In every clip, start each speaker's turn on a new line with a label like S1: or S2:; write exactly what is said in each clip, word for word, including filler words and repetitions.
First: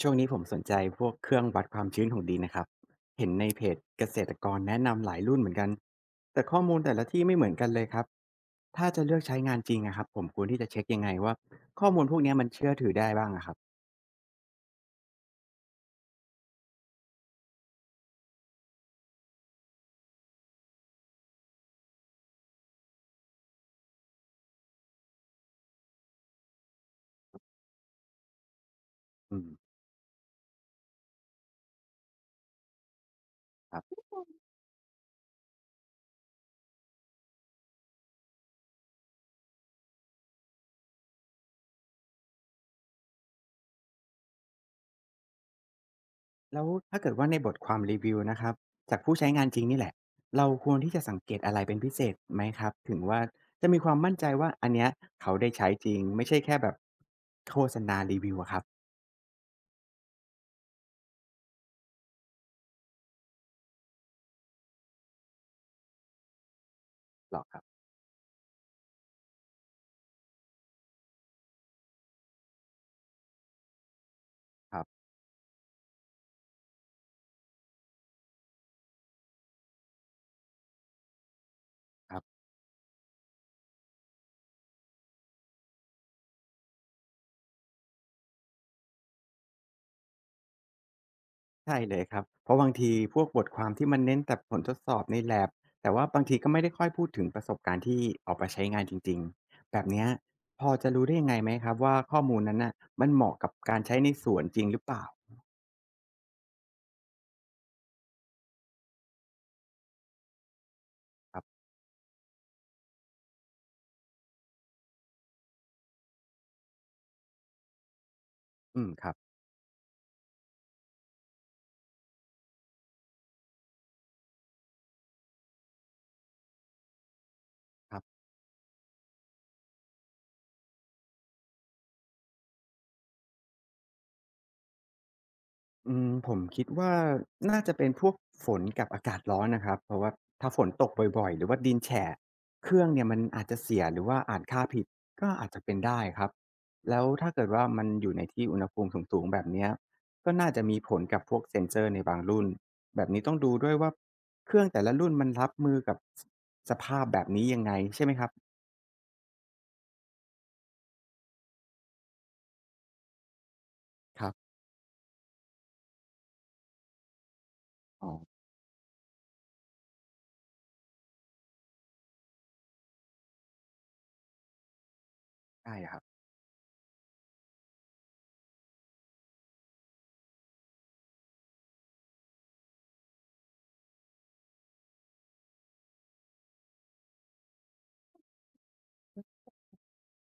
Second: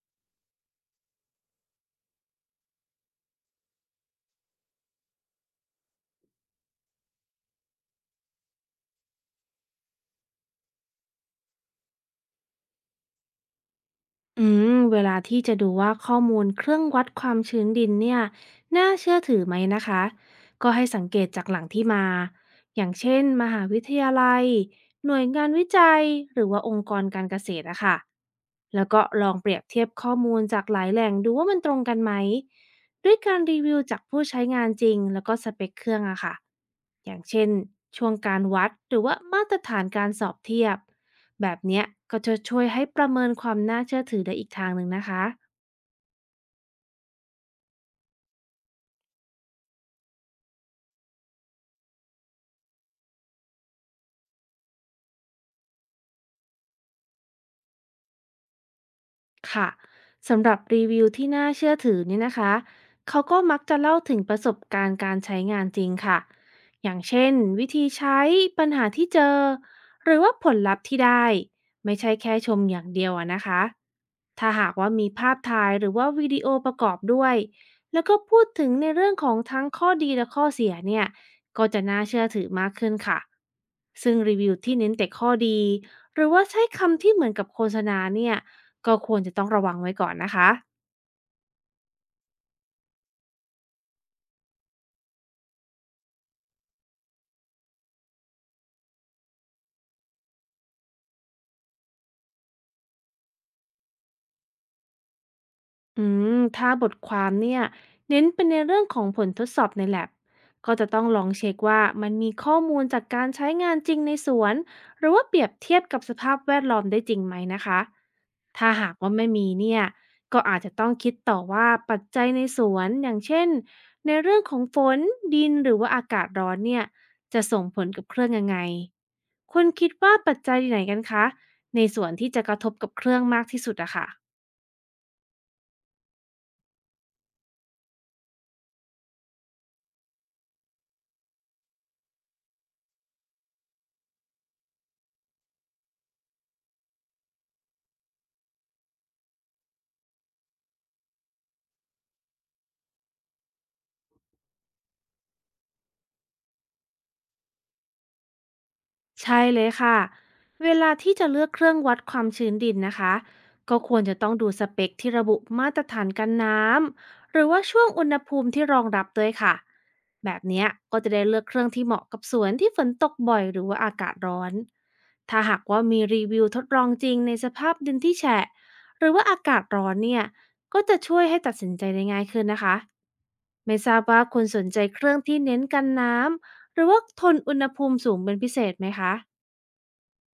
S1: ช่วงนี้ผมสนใจพวกเครื่องวัดความชื้นของดินนะครับเห็นในเพจเกษตรกรแนะนำหลายรุ่นเหมือนกัน แต่ข้อมูลแต่ละที่ไม่เหมือนกันเลยครับถ้าจะเลือกใช้งานจริงอะครับผมควรที่จะเช็คยังไงว่าข้อมูลพวกเนี้ยมันเชื่อถือได้บ้างอะครับ
S2: อืมเวลาที่จะดูว่าข้อมูลเครื่องวัดความชื้นดินเนี่ยน่าเชื่อถือไหมนะคะก็ให้สังเกตจากแหล่งที่มาอย่างเช่นมหาวิทยาลัยหน่วยงานวิจัยหรือว่าองค์กรการเกษตรอะค่ะแล้วก็ลอ
S1: อื
S2: งเปรียบ
S1: ม
S2: เทียบข้อมูลจากหลายแหล่งดูว่ามันตรงกันไหมด้วยการรี
S1: ค
S2: วิว
S1: รั
S2: จาก
S1: บ
S2: ผู้ใช้งานจริงแล้วก็สเปคเครื่องอะค่ะอย่างเช่นช่วงการวัดหรือว่ามาตรฐานการสอบเทียบ แบบเนี้ยก็จะช่วยให้ประเมินความน่าเชื่อถือได้อีกทางหนึ่งนะคะ
S1: แล้วถ้าเกิดว่าในบทความรีวิวนะครับจากผู้ใช้งานจริงนี่แหละ เราควรที่จะสังเกตอะไรเป็นพิเศษไหมครับถึงว่าจะมีความมั่นใจว่าอันเนี้ยเขาได้ใช้จริงไม่ใช่แค่แบบโฆษณารีวิวอะครับ
S2: ค่ะสำหรับรีวิวที่น่าเชื่อถือนี่นะคะเขาก็มักจะเล่าถึงประสบการณ์การใช้งานจริงค่ะอย่างเช่น
S1: หรอกครับ
S2: วิธีใช้ปัญหาที่เจอหรือว่าผลลัพธ์ที่ได้ไม่ใช่แค่ชมอย่างเดียวอะนะคะถ้าหา
S1: ค
S2: ก
S1: รั
S2: ว่า
S1: บ
S2: มีภาพถ่ายหรือว่าวิดีโอประกอบด้วยแล้วก็พูดถึงในเรื่องของทั้งข้อดีและข้อเสียเนี่ยก็จะน่า
S1: ครั
S2: เชื่อ
S1: บ
S2: ถือมากขึ้นค่ะซึ่งรีวิวที่เน้นแต่ข้อดีหรือว่าใช้คำที่เหมือนกับโฆษณาเนี่ย ก็ควรจะต้องระวังไว้ก่อนนะคะ
S1: ใช่เลยครับ เพราะบางทีพวกบทความที่มันเน้นแต่ผลทดสอบใน lab แต่ว่าบางทีก็ไม่ได้ค่อยพูดถึงประสบการณ์ที่เออกไปใช้งานจริงๆ แบบเนี้ยพอจะรู้ได้ยังไงไหมครับว่าข้อมูลนั้นน่ะมันเหมาะกับการใช้ในสวนจริงหรือเปล่า
S2: อืมถ้าบทความเนี่ยเน้นเป็นในเรื่องของผลทดสอบใน lab ก็จะต้องลอง
S1: ครั
S2: เช็ค
S1: บ
S2: ว่ามันมีข้อมูลจากการใช้งานจริงในสวนหรือว่าเปรียบเทียบกับสภาพแวดล้อมได้จริงไหมนะคะ ถ้า
S1: อืม
S2: หาก
S1: ค
S2: ว่า
S1: รับ
S2: ไม่มีเนี่ยก็อาจจะต้องคิดต่อว่าปัจจัยในสวนอย่างเช่นในเรื่องของฝนดินหรือว่าอากาศร้อนเนี่ยจะส่งผล
S1: ครั
S2: กับเค
S1: บ
S2: รื่องยังไงคุณคิดว่าปัจจัยไหนกันคะในส่วนที่จะกระทบกับเครื่องมากที่สุดอะค่ะ
S1: อืมผมคิดว่าน่าจะเป็นพวกฝนกับอากาศร้อนนะครับเพราะว่าถ้าฝนตกบ่อยๆหรือว่าดินแฉะเครื่องเนี่ยมันอาจจะเสียหรือว่าอ่านค่าผิดก็อาจจะเป็นได้ครับแล้วถ้าเกิดว่ามันอยู่ในที่อุณหภูมิสูงๆแบบเนี้ยก็น่าจะมีผลกับพวกเซนเซอร์ในบางรุ่นแบบนี้ต้องดูด้วยว่าเครื่องแต่ละรุ่นมันรับมือกับสสภาพแบบนี้ยังไงใช่ไหมครับ
S2: ใช่เลยค่ะเวลาที่จะเลือกเครื่องวัดความชื้นดินนะคะก็ควรจะ
S1: ค
S2: ต้
S1: รั
S2: องดู
S1: บ
S2: สเปคที่ระบุมาตรฐานกันน้ำ หรือว่าช่วงอุ
S1: อ๋
S2: ณ
S1: อ
S2: หภูมิที่รองรับด้วยค่ะแบบเนี้ยก็จะได้เลือกเครื่องที่เหมาะกับสวนที่ฝนตกบ่อยหรือว่าอากาศร้อนถ้าหาก
S1: ได้
S2: ว่า
S1: ครั
S2: มี
S1: บ
S2: รีวิวทดลองจริงในสภาพดินที่แฉะหรือว่าอากาศร้อนเนี่ยก็จะช่วยให้ตัดสินใจได้ง่ายขึ้นนะคะไม่ทราบว่าคุณสนใจเครื่องที่เน้นกันน้ำ หรือว่าทนอุณหภูมิสูงเป็นพิเศษไหมคะ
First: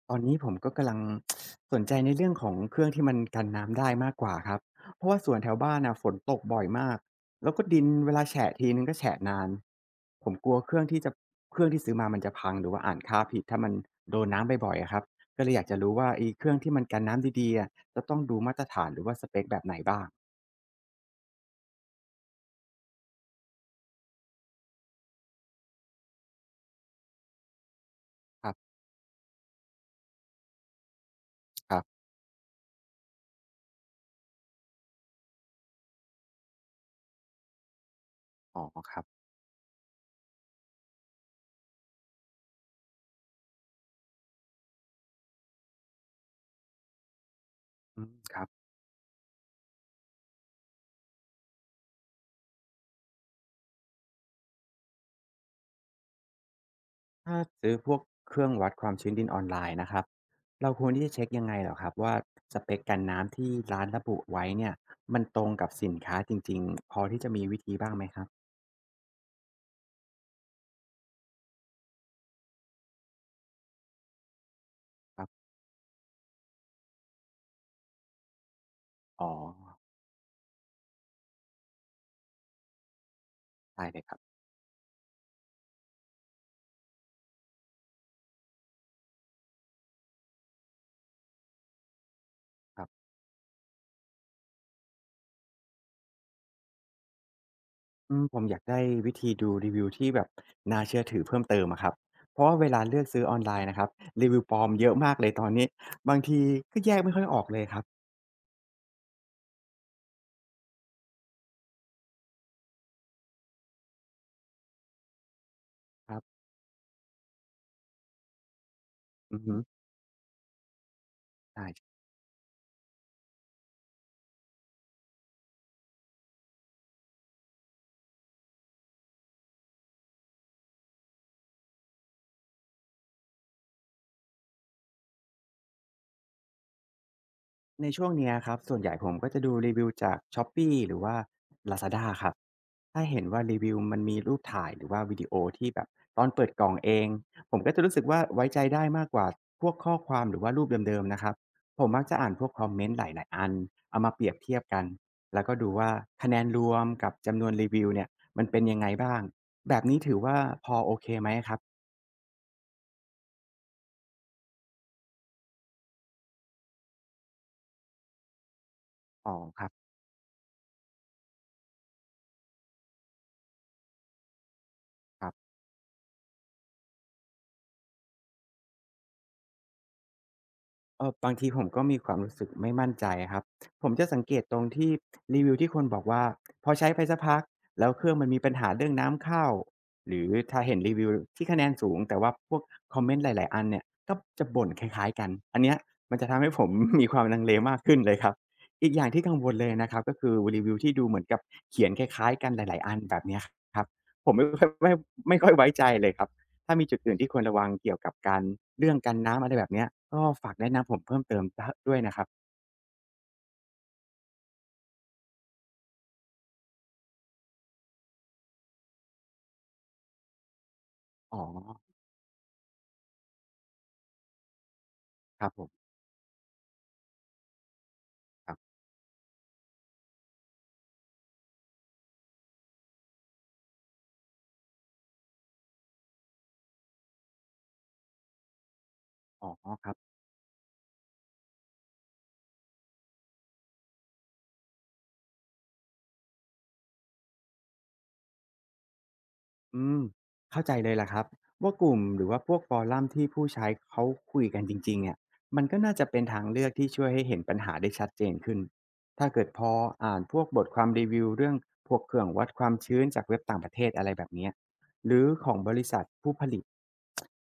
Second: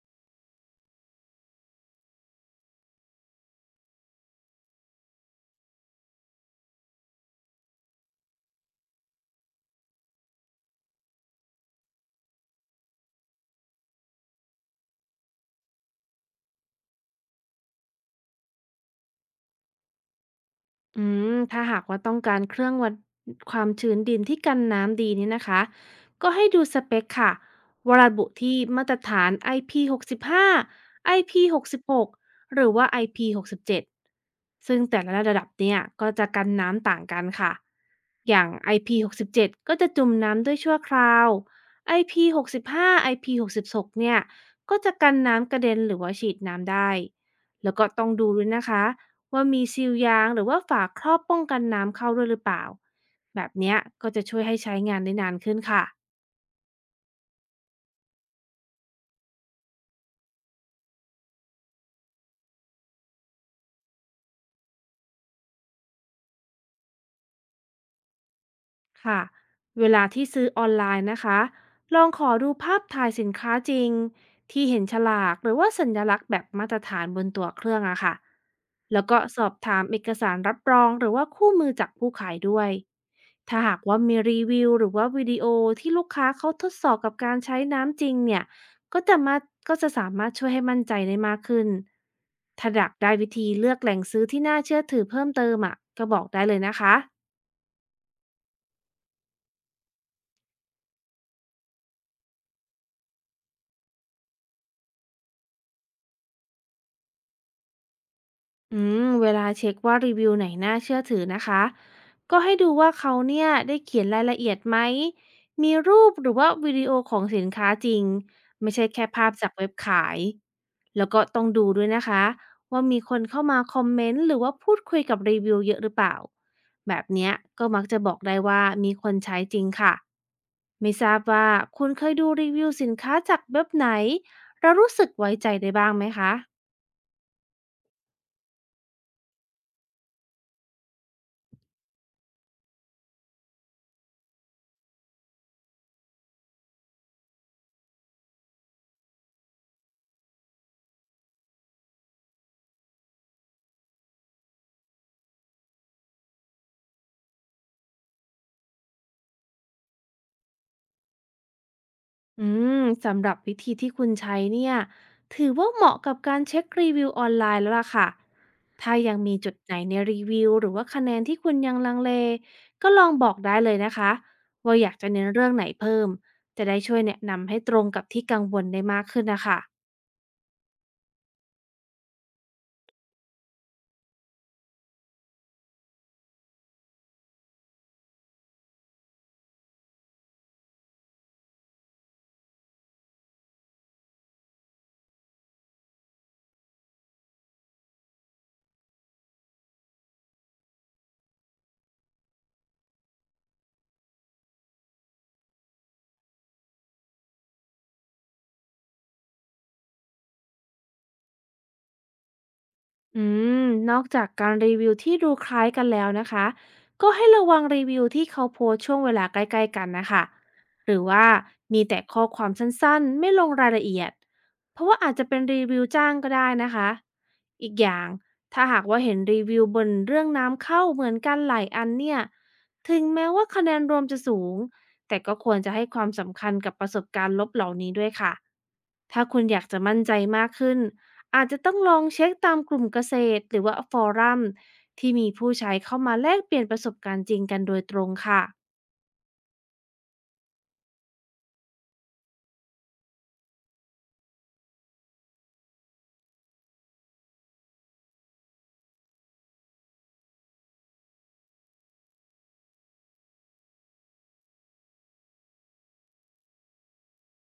S1: ตอนนี้ผมก็กำลัง สนใจในเรื่องของเครื่องที่มันกันน้ำได้มากกว่าครับเพราะว่าสวนแถวบ้านน่ะฝนตกบ่อยมากแล้วก็ดินเวลาแฉะทีนึ่งก็แฉะนานผมกลัวเครื่องที่จะเครื่องที่ซื้อมามันจะพังหรือว่าอ่านค่าผิดถ้ามันโดนน้ำบ่อยๆอะครับก็เลยอยากจะรู้ว่าไอ้เครื่องที่มันกันน้ำดีๆอะจะต้องดูมาตรฐานหรือว่าสเปกแบบไหนบ้าง
S2: อืมถ้าหากว่าต้องการเครื่องวัดความชื้นดินที่กันน้ำดีนี่นะคะ ก็ให้ดูสเปคค่ะวาระบุ
S1: ครั
S2: ที่
S1: บ
S2: มาตรฐาน ไอ พี หกสิบห้า ไอ พี หกสิบหก หกสิบห้าไอพีหก
S1: ค
S2: สิ
S1: รั
S2: บ
S1: บ
S2: หกหรือว่า ไอ พี หกสิบเจ็ด ซึ่งแต่ละระดับเนี่ยก็จะกันน้ำต่างกันค่ะ อย่าง
S1: อ๋อครับ
S2: ไอ พี หกสิบเจ็ด กสิบเจ็ดก็จะจุ่มน้ำด้วยชั่วคราว ไอ พี หกสิบห้า ไอ พี หกสิบหก เนี่ยก็จะกันน้ำกระเด็นหรือว่าฉีดน้ำได้ แล้วก็
S1: อื
S2: ต้อ
S1: ม
S2: งดู
S1: ครั
S2: ด้ว
S1: บ
S2: ยนะคะว่ามีซีลยางหรือว่าฝาครอบป้องกันน้ำเข้าด้วยหรือเปล่า แบบเนี้ยก็จะช่วยให้ใช้งานได้นานขึ้นค่ะ
S1: ถ้าซื้อพวกเครื่องวัดความชื้นดินออนไลน์นะครับ เราควรที่จะเช็คยังไงเหรอครับว่าสเปคกันน้ำที่ร้านระบุไว้เนี่ยมันตรงกับสินค้าจริงๆพอที่จะมีวิธีบ้างไหมครับ
S2: ค่ะเวลาที่ซื้อออนไลน์นะคะลองขอดูภาพถ่ายสินค้าจริงที่เห็นฉ
S1: ครั
S2: ลากห
S1: บ
S2: รือว่าสัญลักษณ์แบบมาตรฐานบนตัวเครื่องอะค่ะแล้วก็
S1: อ๋อ
S2: สอบถามเอกสารรับรองหรือว่าคู่มือจากผู้ขายด้วย ถ้าหาก
S1: ได้เล
S2: ว่า
S1: ยค
S2: มี
S1: รับ
S2: รีวิวหรือว่าวิดีโอที่ลูกค้าเขาทดสอบกับการใช้น้ำจริงเนี่ย ก็จะมาก็จะสามารถช่วยให้มั่นใจได้มากขึ้นถ้า
S1: ค
S2: อ
S1: รั
S2: ยาก
S1: บ
S2: ได้วิธีเลือกแหล่งซื้อที่น่าเชื่อถือเพิ่มเติมอะก็บอกได้เลยนะคะ
S1: อืมผมอยากได้วิธีดูรีวิวที่แบบน่าเชื่อถือเพิ่มเติมอะครับเพราะว่าเวลาเลือกซื้อออนไลน์นะครับรีวิวปลอมเยอะมากเลยตอนนี้บางทีก็แยกไม่ค่อยออกเลยครับ
S2: อืมเวลาเช็คว่ารีวิวไหนน่าเชื่อถือนะคะก็ให้ดูว่าเขาเนี่ยได้เขียนรายละเอียดไหมมีรู
S1: ค
S2: ป
S1: รับ
S2: หรือว่าวิดีโอของสินค้าจริงไม่ใช่แค่ภาพ
S1: อือ
S2: จาก
S1: ฮึ
S2: เว็บขายแล้วก็ต้องดูด้วย
S1: ใช่
S2: นะคะว่ามีคนเข้ามาคอมเมนต์หรือว่าพูดคุยกับรีวิวเยอะหรือเปล่าแบบเนี้ยก็มักจะบอกได้ว่ามีคนใช้จริงค่ะไม่ทราบว่าคุณเคยดูรีวิวสินค้าจากเว็บไหนเรารู้สึกไว้ใจได้บ้างไหมคะ
S1: ในช่วงเนี้ยครับส่วนใหญ่ผมก็จะดูรีวิวจาก Shopee หรือว่า Lazada ครับถ้าเห็นว่ารีวิวมันมีรูปถ่ายหรือว่าวิดีโอที่แบบตอนเปิดกล่องเองผมก็จะรู้สึกว่าไว้ใจได้มากกว่าพวกข้อความหรือว่ารูปเดิมๆนะครับผมมักจะอ่านพวกคอมเมนต์หลายๆอันเอามาเปรียบเทียบกันแล้วก็ดูว่าคะแนนรวมกับจำนวนรีวิวเนี่ยมันเป็นยังไงบ้างแบบนี้ถือว่าพอโอเคไหมครับ
S2: อืมสำหรับวิธีที่คุณใช้เนี่ยถือว่าเหมาะกับการเช็ครีวิวออนไลน์แล้วล่ะค่ะถ้ายัง
S1: อ๋อ
S2: มีจุด
S1: ครับ
S2: ไหนในรีวิวหรือว่าคะแนนที่คุณยังลังเลก็ลองบอกได้เลยนะคะว่าอยากจะ
S1: ค
S2: เน้น
S1: รั
S2: เรื่อง
S1: บ
S2: ไหนเพิ่มจะได้ช่วยแนะนำให้ตรงกับที่กังวลได้มากขึ้นนะคะ
S1: เออบางทีผมก็มีความรู้สึกไม่มั่นใจครับผมจะสังเกตตรงที่รีวิวที่คนบอกว่าพอใช้ไปสักพักแล้วเครื่องมันมีปัญหาเรื่องน้ำเข้าหรือถ้าเห็นรีวิวที่คะแนนสูงแต่ว่าพวกคอมเมนต์หลายๆอันเนี่ยก็จะบ่นคล้ายๆกันอันเนี้ยมันจะทำให้ผม มีความลังเลมากขึ้นเลยครับอีกอย่างที่กังวลเลยนะครับก็คือรีวิวที่ดูเหมือนกับเขียนคล้ายๆกันหลายๆอันแบบเนี้ยครับผมไม่ค่อยไม่ไม่ค่อยไว้ใจเลยครับ ถ้ามีจุดอื่นที่ควรระวังเกี่ยวกับการเรื่องกันน้ำอะไรแบบเนี้ยก็ฝากแนะนำผมเพิ่มเติมดด้วยนะครับ
S2: อืมนอกจากการรีวิวที่ดูคล้ายกันแล้วนะคะก็ให้ระวังรีวิวที่เขาโพสต์ช่วงเวลาใกล้ๆกันนะคะหรือว่า
S1: อ๋อ
S2: มีแต่ข้อความสั้นๆไม่ลงรายละเอียดเพราะว่าอาจจะเป็
S1: ค
S2: น
S1: รับผ
S2: รีวิ
S1: ม
S2: วจ้างก็ได้นะคะอีกอย่าง
S1: ครั
S2: ถ้า
S1: บ
S2: หากว่าเห็นรีวิวบนเรื่องน้ำเข้าเหมือนกันหลายอันเนี่ยถึงแม้ว่าคะแนนรวมจะสูงแต่ก็ควรจะให้ความสำคัญกับประสบการณ์ลบเหล่านี้ด้วยค่ะถ้าคุณ
S1: อ๋
S2: อยาก
S1: อ
S2: จะมั่นใจมากขึ้น อาจจะต้องลองเช็คตามกลุ่มเกษตรหรือว่าฟอรัมที่มีผู้ใช้เข้ามาแลกเปลี่ยนประสบการณ์จริงกันโดยตรงค่ะ
S1: อืมเข้าใจเลยล่ะครับว่ากลุ่มหรือว่าพวกฟอรัมที่ผู้ใช้เขาคุยกันจริงๆเนี่ยมันก็น่าจะเป็นทางเลือกที่ช่วยให้เห็นปัญหาได้ชัดเจนขึ้นถ้าเกิดพออ่านพวกบทความรีวิวเรื่องพวกเครื่องวัดความชื้นจากเว็บต่างประเทศอะไรแบบเนี้ยหรือของบริษัทผู้ผลิต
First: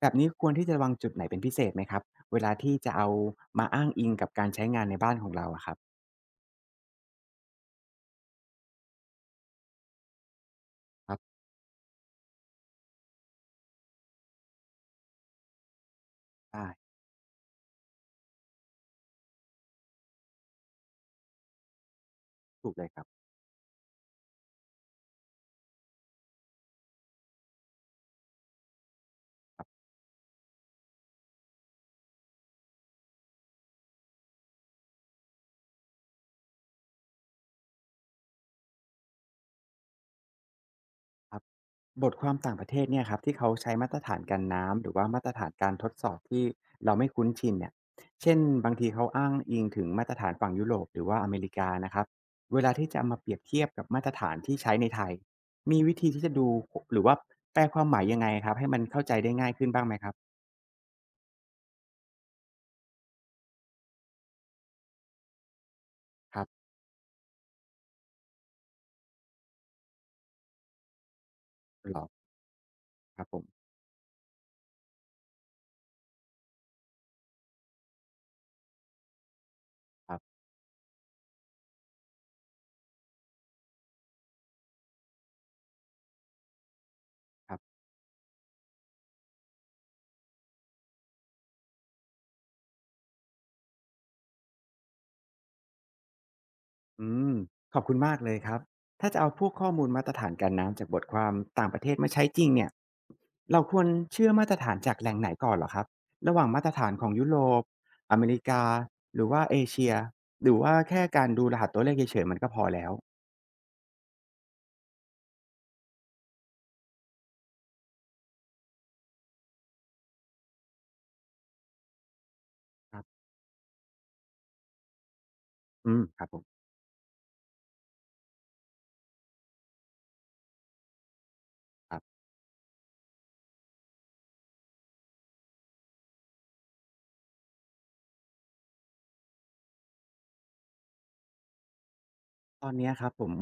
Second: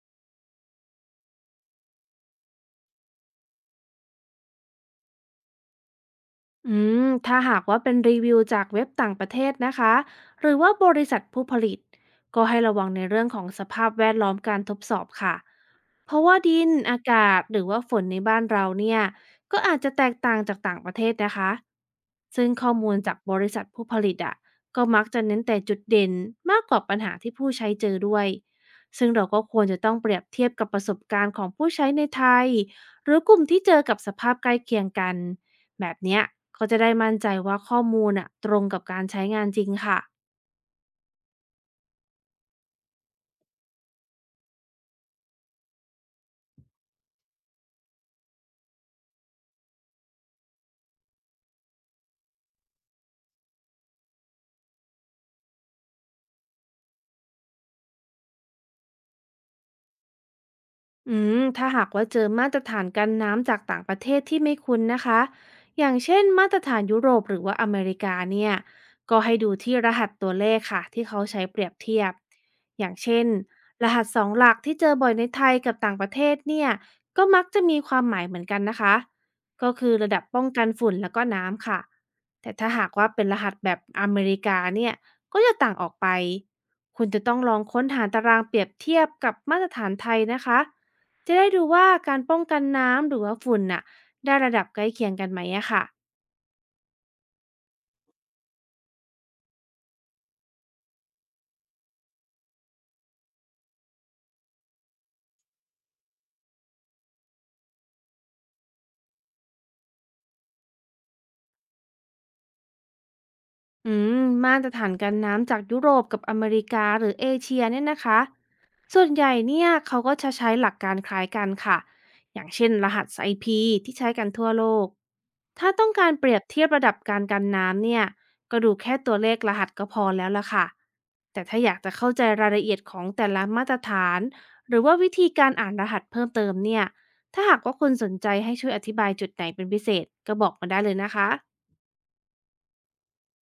S1: แบบนี้ควรที่จะวางจุดไหนเป็นพิเศษไหมครับเวลาที่จะเอามาอ้างอิงกับการใช้งานในบ้านของเราอะครับ
S2: อืมถ้าหากว่าเป็นรีวิวจากเว็บต่างประเทศนะคะหรือว่าบริ
S1: ครั
S2: ษัท
S1: บ
S2: ผู้ผลิตก็ให้ระวังในเรื่องของสภาพแวดล้อมการทดสอบค่ะเพราะว่าดิ
S1: ได้
S2: นอากาศหรือว่าฝนในบ้านเราเนี่ยก็อาจจะแตกต่างจากต่างประเทศนะคะซึ่ง
S1: ถู
S2: ข้อ
S1: กเลย
S2: มู
S1: ค
S2: ล
S1: รับ
S2: จากบริษัทผู้ผลิตอ่ะก็มักจะเน้นแต่จุดเด่นมากกว่าปัญหาที่ผู้ใช้เจอด้วยซึ่งเราก็ควรจะต้องเปรียบเทียบกับประสบการณ์ของผู้ใช้ในไทยหรือกลุ่มที่เจอกับสภาพใกล้เคียงกัน แบบเนี้ยก็จะได้มั่นใจว่าข้อมูลอ่ะตรงกับการใช้งานจริงค่ะ
S1: ครับบทความต่างประเทศเนี่ยครับที่เขาใช้มาตรฐานกันน้ำหรือว่ามาตรฐานการทดสอบที่เราไม่คุ้นชินเนี่ยเช่นบางทีเขาอ้างอิงถึงมาตรฐานฝั่งยุโรปหรือว่าอเมริกานะครับเวลาที่จะเอามาเปรียบเทียบกับมาตรฐานที่ใช้ในไทยมีวิธีที่จะดูหรือว่าแปลความหมายยังไงครับให้มันเข้าใจได้ง่ายขึ้นบ้างไหมครับ
S2: อืมถ้าหากว่าเจอมาตรฐานกันน้ำจากต่างประเทศที่ไม่คุ้นนะคะอย่างเช่น
S1: ครั
S2: มาตร
S1: บ
S2: ฐานยุโรปหรือว่าอเมริกาเนี่ยก็ให้ดูที่รหัสตัวเลขค่ะที่เขาใช้เปรียบ
S1: หร
S2: เที
S1: อ
S2: ยบอย่าง
S1: ค
S2: เช่
S1: รับ
S2: น
S1: ผม
S2: รหัสสองหลักที่เจอบ่อยในไทยกับต่างประเทศเนี่ยก็มักจะมีความหมายเหมือนกันนะคะก็คือ
S1: ค
S2: ระ
S1: รั
S2: ดับ
S1: บ
S2: ป้องกันฝุ่นแล้วก็น้ำค่ะแต่ถ้าหากว่าเป็นรหัสแบบอเมริกาเนี่ยก็จะต่างออกไปคุณจะต้องล
S1: ครั
S2: อง
S1: บ
S2: ค้นหาตารางเปรียบเทียบกับมาตรฐานไทยนะคะ จะได้ดูว่าการป้องกันน้ำหรือว่าฝุ่นน่ะได้ระดับใกล้เคียงกันไหมอะค่ะ
S1: อืมขอบคุณมากเลยครับถ้าจะเอาพวกข้อมูลมาตรฐานการน้ำจากบทความต่างประเทศมาใช้จริงเนี่ยเราควรเชื่อมาตรฐานจากแหล่งไหนก่อนเหรอครับระหว่างมาตรฐานของยุโรปอเมริกาหรือว่าเอเชียหรือว่าแค่การดูรหัสตัวเลขเฉยๆมันก็พอแล้ว
S2: อืมมาตรฐานการน้ำจากยุโรปกับอเมริกาหรือเอเชียเนี่ยนะคะส่วนใหญ่เนี่ยเขาก็จะใช้หลักการคล้ายกันค่ะอย่างเช่นร
S1: ครั
S2: หัส
S1: บ
S2: ไอพีที่ใช้กันทั่วโลกถ้าต้
S1: อื
S2: อง
S1: ม
S2: การ
S1: ครั
S2: เป
S1: บผ
S2: รียบเที
S1: ม
S2: ยบระดับการกันน้ำเนี่ยก็ดูแค่ตัวเลขรหัสก็พอแล้วละค่ะแต่ถ้าอยากจะ
S1: ครั
S2: เข้า
S1: บ
S2: ใจรายละเอียดของแต่ละมาตรฐานหรือว่าวิธีการอ่านรหัสเพิ่มเติมเนี่ยถ้าหากว่าคุณสนใจให้ช่วยอธิบายจุดไหนเป็นพิเศษก็บอกมาได้เลยนะคะ
S1: ตอนเนี้ยครับผม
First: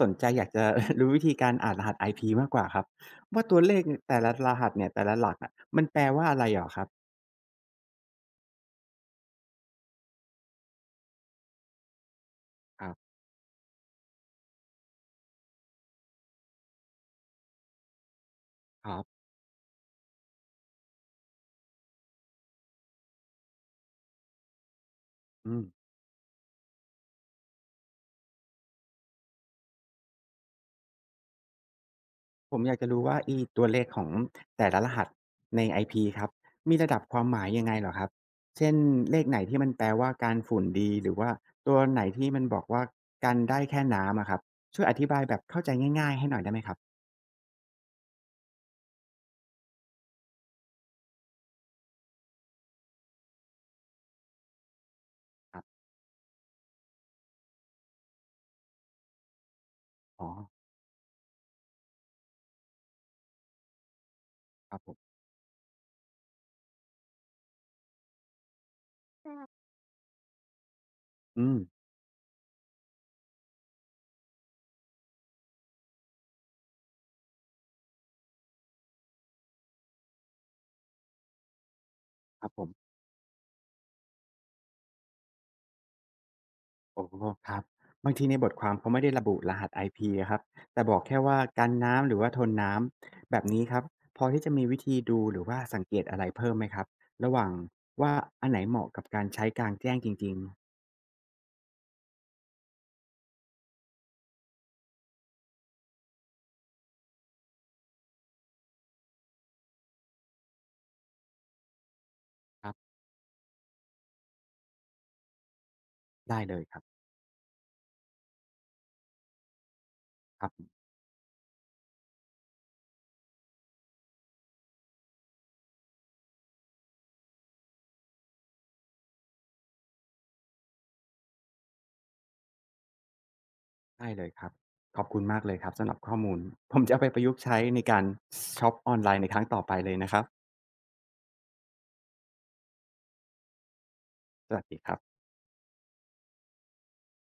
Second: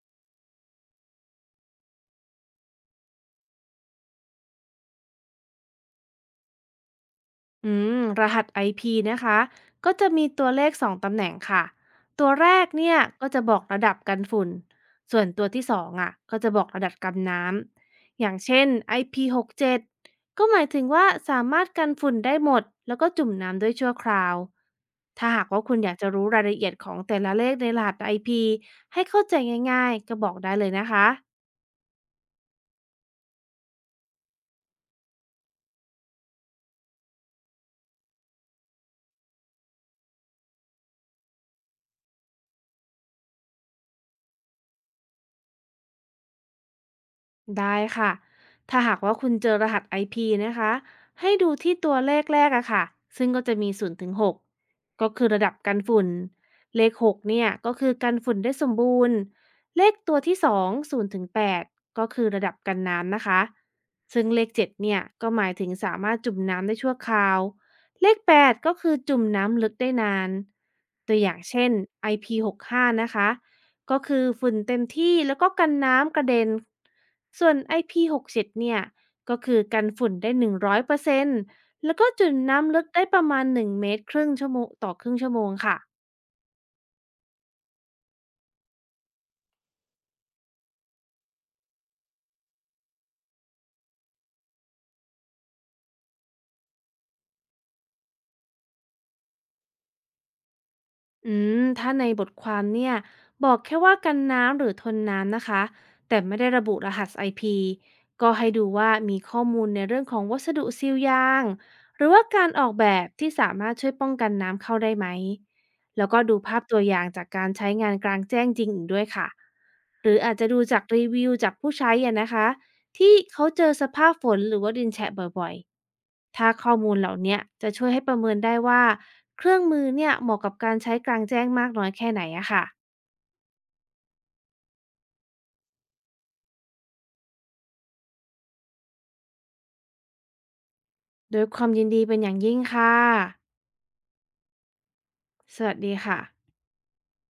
S1: สนใจอยากจะ รู้วิธีการอ่านรหัส ไอ พี มากกว่าครับว่าตัวเลขแต่ละรหัสเนี่ยแต่ละหลักอ่ะมันแปลว่าอะไรเหรอครับ
S2: อืมรหัส ไอ พี นะคะ ก็จะมีตัวเลขสองตำแหน่งค่ะ ตัวแรก
S1: ครั
S2: เนี่ย
S1: บ
S2: ก็จะบอกระดับกันฝุ่น ส่วนตัวที่สององอ่ะก็จะบอกระดับกันน้ำ อย่างเช่น
S1: ครับ
S2: ไอ พี หกสิบเจ็ด กสิบเจ็ดก็หมายถึงว่าสามารถกันฝุ่นได้หมด แล้วก็จุ่มน้ำด้วยชั่วคราว ถ้าหาก
S1: อืม
S2: ว่าคุณอยากจะรู้รายละเอียดของแต่ละเลขในรหัส ไอ พี ให้เข้าใจง่ายๆ ก็บอกได้เลยนะคะ
S1: ผมอยากจะรู้ว่าอีตัวเลขของแต่ละรหัสในไอพีครับมีระดับความหมายยังไงเหรอครับเช่นเลขไหนที่มันแปลว่าการฝุ่นดีหรือว่าตัวไหนที่มันบอกว่ากันได้แค่น้ำอะครับช่วยอธิบายแบบเข้าใจง่ายๆให้หน่อยได้ไหมครับ
S2: ได้ค่ะถ้าหากว่าคุณเจอรหัส ไอ พี นะคะ ให้ดูที่ตัวเลขแรกอะค่ะซึ่งก็จะมีศูนย์ถึงหกกก็คือระดั
S1: ค
S2: บ
S1: รั
S2: กัน
S1: บ
S2: ฝุ่นเลขหกเนี่ยก็คือกันฝุ่นได้สมบูรณ์เลขตัว
S1: อ๋อ
S2: ที่สอง ศูนย์ถึงแปดก็คือระดับกันน้ำนะคะ ซึ่งเลข
S1: ค
S2: เจ็ด
S1: รับผ
S2: เนี่ย
S1: ม
S2: ก็หมายถึงสามารถจุ่มน้ำได้ชั่วคราว เลข แปด ก็คือจุ่มน้ำลึกได้นาน ตัวอย่าง
S1: อืม
S2: เช่น ไอ พี หกสิบห้า นะคะ ก็คือฝุ่นเต็มที่แล้วก็กันน้ำกระเด็น ส่วน ไอ พี หกสิบเจ็ด เจ็ดเนี่ยก็คือกันฝุ่นได้ หนึ่งร้อยเปอร์เซ็นต์แล้วก็จุด
S1: ครับผ
S2: น้ำลึก
S1: ม
S2: ได้ประมาณ หนึ่ง เมตรครึ่งชั่วโมงต่อครึ่งชั่วโมงค่ะ
S1: โอ้โครับบางทีในบทความเขาไม่ได้ระบุรหัส ไอ พี อพีอะครับแต่บอกแค่ว่ากันน้ำหรือว่าทนน้ำแบบนี้ครับพอที่จะมีวิธีดูหรือว่าสังเกตอะไรเพิ่มไหมครับระหว่างว่าอันไหนเหมาะกับการใช้กลางแจ้งจริง
S2: อืมถ้าในบทความเนี่ยบอกแค่ว่ากันน้ำหรือทนน้ำนะคะแต่ไม่ได้ระบุรหัส ไอ พี ก็ให้ดูว่ามีข้อมูลในเรื่องของวัสดุซีลยางหรือว่าการ
S1: ๆ
S2: อ
S1: ค
S2: อ
S1: รั
S2: ก
S1: บ
S2: แบบที่สามารถช่วยป้องกันน้ำเข้าได้ไหมแล้วก็ดู
S1: ได้เล
S2: ภา
S1: ย
S2: พ
S1: ค
S2: ตั
S1: รับ
S2: วอย่างจากการใช้งานกลางแจ้งจริงอีกด้วยค่ะ หรืออาจ
S1: ค
S2: จะ
S1: รั
S2: ดู
S1: บ
S2: จากรีวิวจากผู้ใช้อะนะคะที่เขาเจอสภาพฝนหรือว่าดินแฉะบ่อยๆ ถ้าข้อมูลเหล่าเนี้ยจะช่วยให้ประเมินได้ว่าเครื่องมือเนี่ยเหมาะกับการใช้กลางแจ้งมากน้อยแค่ไหนอะค่ะ
S1: ได้เลยครับขอบคุณมากเลยครับสำหรับข้อมูลผมจะเอาไปประยุกต์ใช้ในการช็อปออนไลน์ในครั้งต่อไปเลยนะครับ
S2: โดยความยินดีเป็นอย่างยิ่งค่ะ
S1: สวัสดีครับ
S2: สวัสดีค่ะ